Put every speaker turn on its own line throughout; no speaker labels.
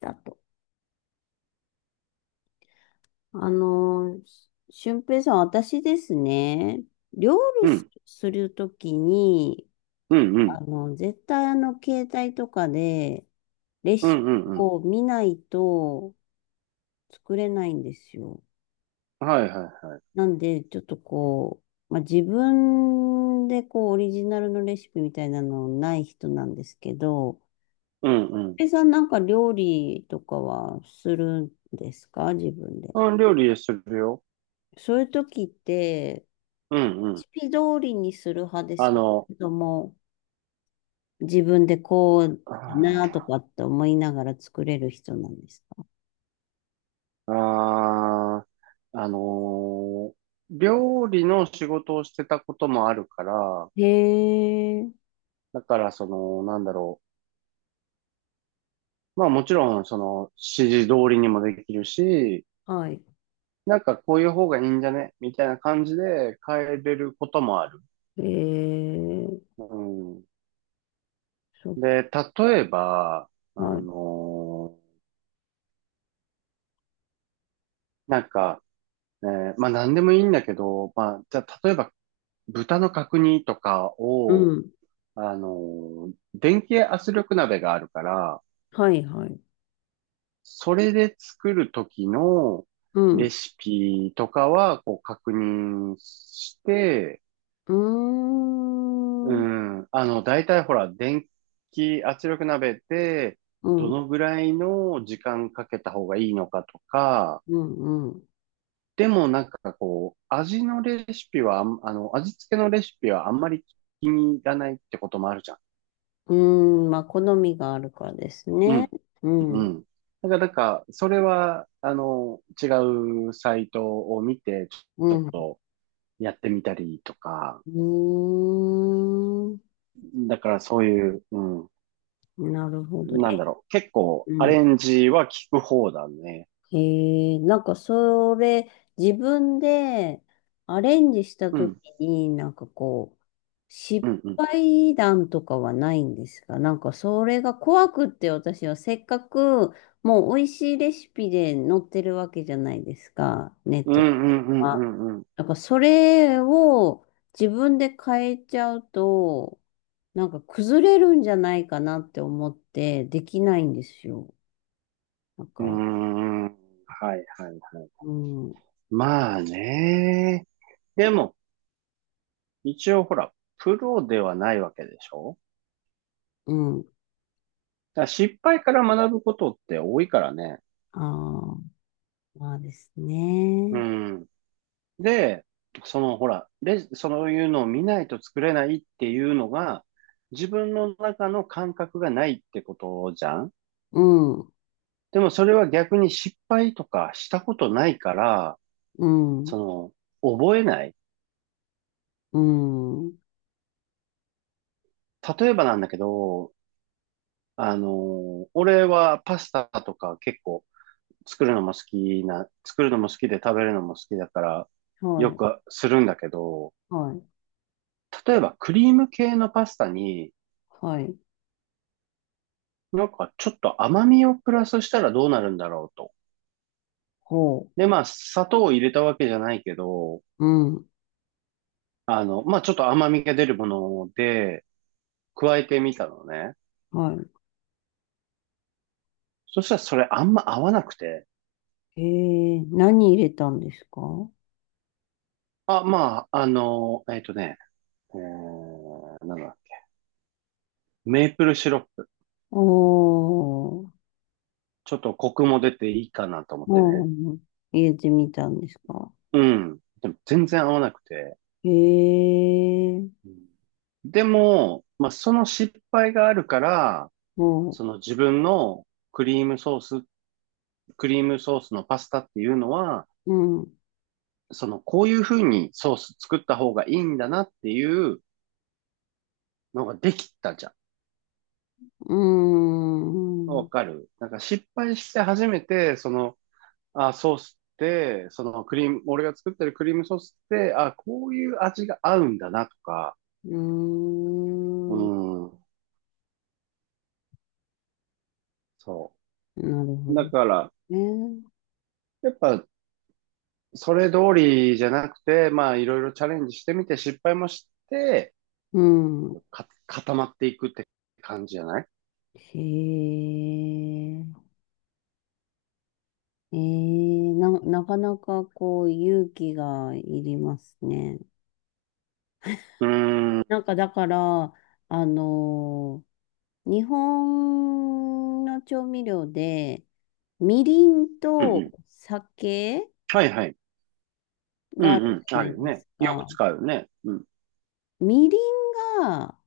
だと。あの、俊平さん、私ですね、料理
う
す
ん、
するときに、
うん、うん、
絶対携帯とかで、レ
う
シ
ん、うん、
ピ
うん。
を見ないと作れないんですよ。
はいはい。
なんで、ちょっとこう、まあ、自分でこう、オリジナルのレシピみたいなのない人なんですけど、
うん、うん。
俊平さんなんか料理とかはするんですか、自分で？
うん、料理するよ。
そういう時って、レ
うん、うん。
シピ通りにする派で
あ
すか、
の、
けども、自分でこうだ
あ
なと
ー、
かって思いながら作れる人なんですか？
あーあのー料理の仕事をしてたこともあるから、
へえ、
だからまあもちろん、その、指示通りにもできるし、
はい。
なんかこういう方がいいんじゃねみたいな感じで変えれることもある。
へえ、
うん。
そっ
で、例えば、あ
か。
のーなんか、まあ何でもいいんだけど、まあじゃあ例えば豚の角煮とか
う
を、
ん。
あの電気圧力鍋があるから、
はい、はい。
それで作る時の
う
レ
ん。
シピとかはこう確認して、
う
う
ーん。
ん、あの、大体ほら、電気圧力鍋って
うん、
ど
うん、
のぐらいの時間かけた方がいいのかとか、
うん。
でもなんかこう、味のレシピはあん、あの、味付けのレシピはあんまり気に入らないってこともあるじゃん。
うーん、まあ、好みがあるからです
う
ね。
ん、
う
う
ん、
ん。だからなんか、それは、あの、違うサイトを見て、
う
ちょっ
ん。う
とやってみたりとか、
ーん。
だからそういう、うん、
なるほど。
なんだ
え、
ろう、結構
う
ア
ん。
レンジは効く方だね。
へえ、なんかそれ、自分でアレンジした
う
とき
ん、
に、なんかこう、
う
失
ん、うん。
敗談とかはないんですか？なんかそれが怖くって私はせっかく、もう美味しいレシピで載ってるわけじゃないですか、ネッ
うんう
トとか
んう
は。
んうんう
なんかそれを自分で変えちゃうと、なんか崩れるんじゃないかなって思ってできないんですよ。なんか、
ん。うーん。はいはいはい。
うん。
まあね。でも、一応ほら、プロではないわけでしょ。
うん。
だから失敗から学ぶことって多いからね。
ああ、まあです
う
ね。
ん。で、そのほら、そういうのを見ないと作れないっていうのが、自分の中の感覚がないってことじゃん。
うん、
でもそれは逆に失敗とかしたことないから、
うん、
その、覚えない。
うん。
例えばなんだけど、あの、俺はパスタとか結構作るのも好きで食べるのも好きだから、
は
よ
い、
くするんだけど、
はい、
例えばクリーム系のパスタに、
はい。
なんかちょっと甘みをプラスしたらどうなるんだろうと。
ほ
で、まあ、砂糖を入れたわけじゃないけど、
う。うん、
あの、まあ、ちょっと甘みが出るもので、加えてみたのね。
は
そしたらそれあんま合わなくて、
い。ええ、何入れたんですか？
まあ、あの、えっとね、えー、なんだっけ、メープルシロップ。
おー、
ちょっとコクも出ていいかなと思って
う
ね。
ん、入れてみたんですか？
うん。でも全然合わなくて。
へえ、
うん。でも、まあ、その失敗があるから、
ほう、
その自分のクリームソース、クリームソースのパスタっていうのは、
うん、う
そのこういう風にソース作った方がいいんだなっていうのができたじゃん。
ーん、
わ
う
かる。なんか失敗して初めて、その、あ、ソースって、そのクリーム、俺が作ってるクリームソースって、あ、こういう味が合うんだなとか、
ー
う
ん、
ん、そ
なるほ
う。だ
ど
から、
ね。
やっぱそれ通りじゃなくて、まあ、いろいろチャレンジしてみて、失敗もして、
うん、
こうか、固まっていくって感じじゃない。
へえ。なかなかこう勇気がいりますね。
うーん、うん
なんかだから、あのー日本の調味料で、みりん
う
と
ん。
酒
はいはい。うん
があ
う
るじ
ん。
ゃ
あ
な
る
い
よ
で
ね。
す
よく
か。
使うよね。うん、
みりんが、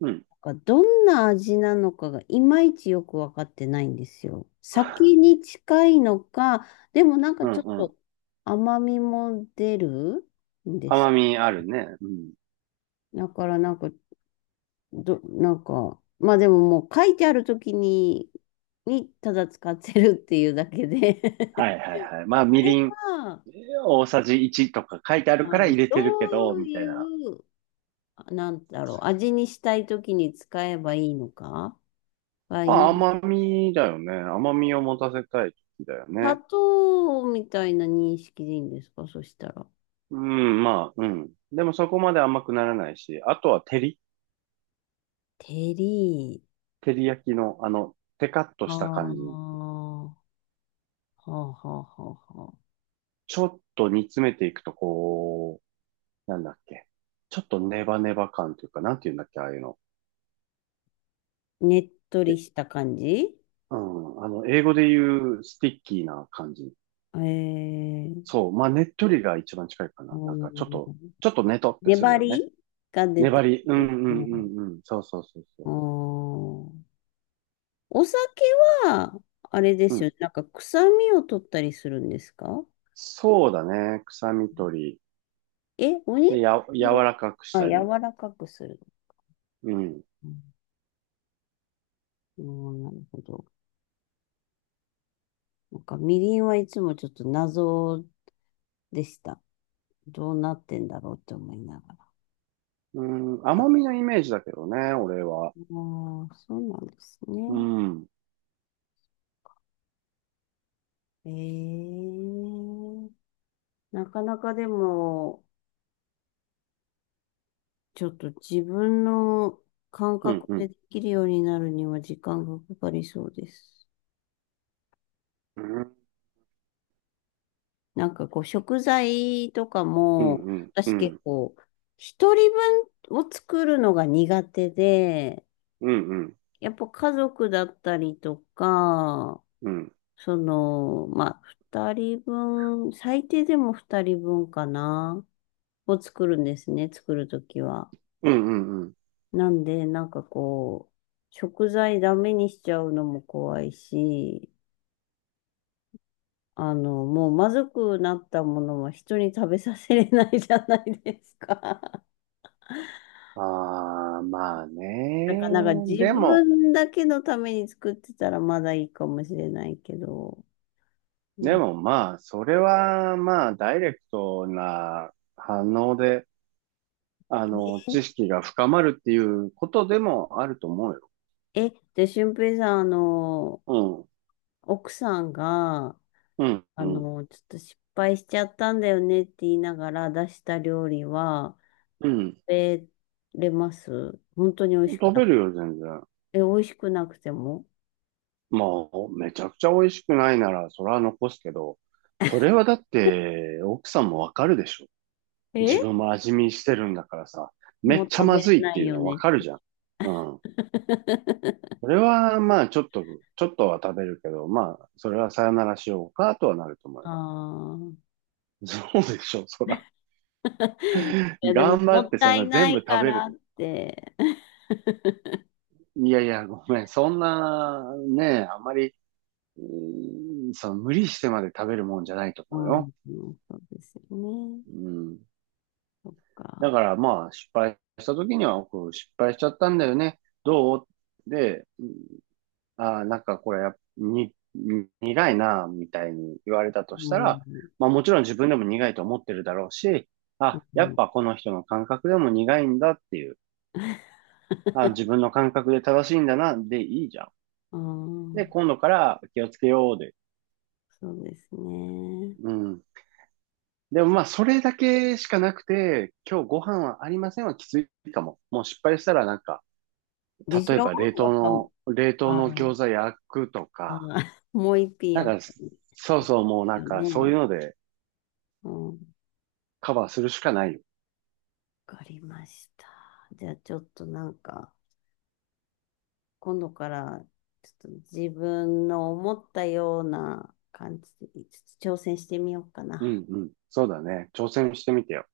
うん、
なんかどんな味なのかがいまいちよくわかってないんですよ。酒に近いのか、でもなんか
うん
ちょっ
うん。
と甘みも出るんです。
甘みあるね。うん。
だからなんかど、なんか、まあでももう書いてある時にただ使ってるっていうだけで
はいはいはい。まあ、
あ
み
れ
りん
は、
大さじ1とか書いてあるか
は
ら
い、
入れて
ど
るけど、
う
みた
い
いな。
う、あなんだろう、味にしたい時に使えばいいのかが
ま
今、
あ、甘みだよね。甘みを持たせたい時だよ
砂
ね。
糖みたいな認識でいいんですか、そしたら？
うん、まあ、うん。でもそこまで甘くならないし、あとは
テリ
照り焼きの、あの、テカッと
ー。は
した感じ。
あ、はあ、はあ、はあ。は
ちょっと煮詰めていくと、こう、なんだっけ。ちょっとネバネバ感というか、なんて言うんだっけ、ああいうの。
あ、ねっとり
え、
した感じ？
うん、あの、英語で言うスティッキーな感じ。
ええー、
そう、まあ、ねっとりが一番近いか
う
な。
ん、
ちょっとねとってする
粘
よね。
りが出
粘
て
り。うん
る。
う
う
んう
ん、
んうん。そうそうそう
あ
そ
ー、お酒は、あれで
う。う
すよ
ん。
ね。なんか臭みを取ったりするんですか？
そうだね。臭み取り。
え、お肉
柔
を、
らかくし
あ、
た
柔
り。
らかくする。
うん。
うん、うん、なるほど。なんかみりんはいつもちょっと謎でした。どうなってんだろうって思いながら。
うん、
あ
甘みのイメージだけどね、俺は。
あ、そうなんです
う
ね。
ん。
ええ、なかなかでも、ちょっと自分の感
うん
覚
う
で
ん
できるようになるには時間がかかりそうです。
うん、
なんかこう食材とか
うん、
も、
うん、う
私結
ん、
構一人分を作るのが苦手で、
うん、うん、
やっぱ家族だったりとか、
うん、
その、まあ、二人分、最低でも二人分かな、を作るんですね、作るときは。
うん、うん。
なんで、なんかこう、食材ダメにしちゃうのも怖いし、もうまずくなったものは人に食べさせれないじゃないですか。
ああー、まあ
だか
ね。
らなんか自
でも、
分だけのために作ってたらまだいいかもしれないけど、な
で
んか
もまあ、それはまあ、ダイレクトな反応で、あの、知識が深まるっていうことでもあると思うよ。
で、俊平さん、
う
奥さんが、
ん、うん、うん、
ちょっと失敗しちゃったんだよねって言いながら出した料理は、
うん。
食べれます？本当に美味しく
食
な
べ
かっ
る
た？
よ、全然。
え、美味しくなくても
もう、めちゃくちゃ美味しくないなら、それは残すけど、それはだって、奥さんもわかるでしょ。自
え
分も味見してるんだからさ、め
もう
っちゃ
食
ま
べれ
ずいっ
な
て
い
いう
よ
のわ
ね。
かるじゃん。うん。そ れは、まあ、ちょっとは食べるけど、まあ、それはさよならしようかとはなると思う
あ
よ。
あ。
そうでしょ、そら。
いや、でも、
頑張
も
っ
っ
てそ
た
ん
い
な
な
全部
い
食
か
べる
らっ
と。
て。
いやいや、ごめん。そんな、ね、あまり、うーん。その無理してまで食べるもんじゃないと
う
思う
ん、う
よ。
ん、そうですよね。
うん。
そっ
だ
か。
からまあ、失敗した時には、こう失敗しちゃったんだよね。どうで、ああ、なんかこれやっぱ、に、に苦いな、みたいに言われたと
う
した
ん、
ら、
う
まあもちろん自分でも苦いと思ってるだろうし、あ、やっ
ん、
ぱこの人の感覚でも苦いんだっていう、あ、自分の感覚で正しいんだな、でいいじゃん。
う
で、
ん、
今度から気をつけようで。
そうですね。
うん。でもまあそれだけしかなくて、今日ご飯はありませんはきついかも。もう失敗したらなんか、
でし
例え
ょ？
ば冷
や
凍
っぱ、
の、冷凍
あ
の
あ、
餃子焼くと
ああ、
か、
もう一品
なん
やっ
か、
ぱり
そうそう、もうなん
よ
か、そうい
ね。
うので
うん、わ
カバーするしかないよ。
かりました。じゃあ、ちょっとなんか、今度から、ちょっと自分の思ったような感じで、ちょっと挑戦してみようか
う
な。
んうん。そうだね。挑戦してみてよ。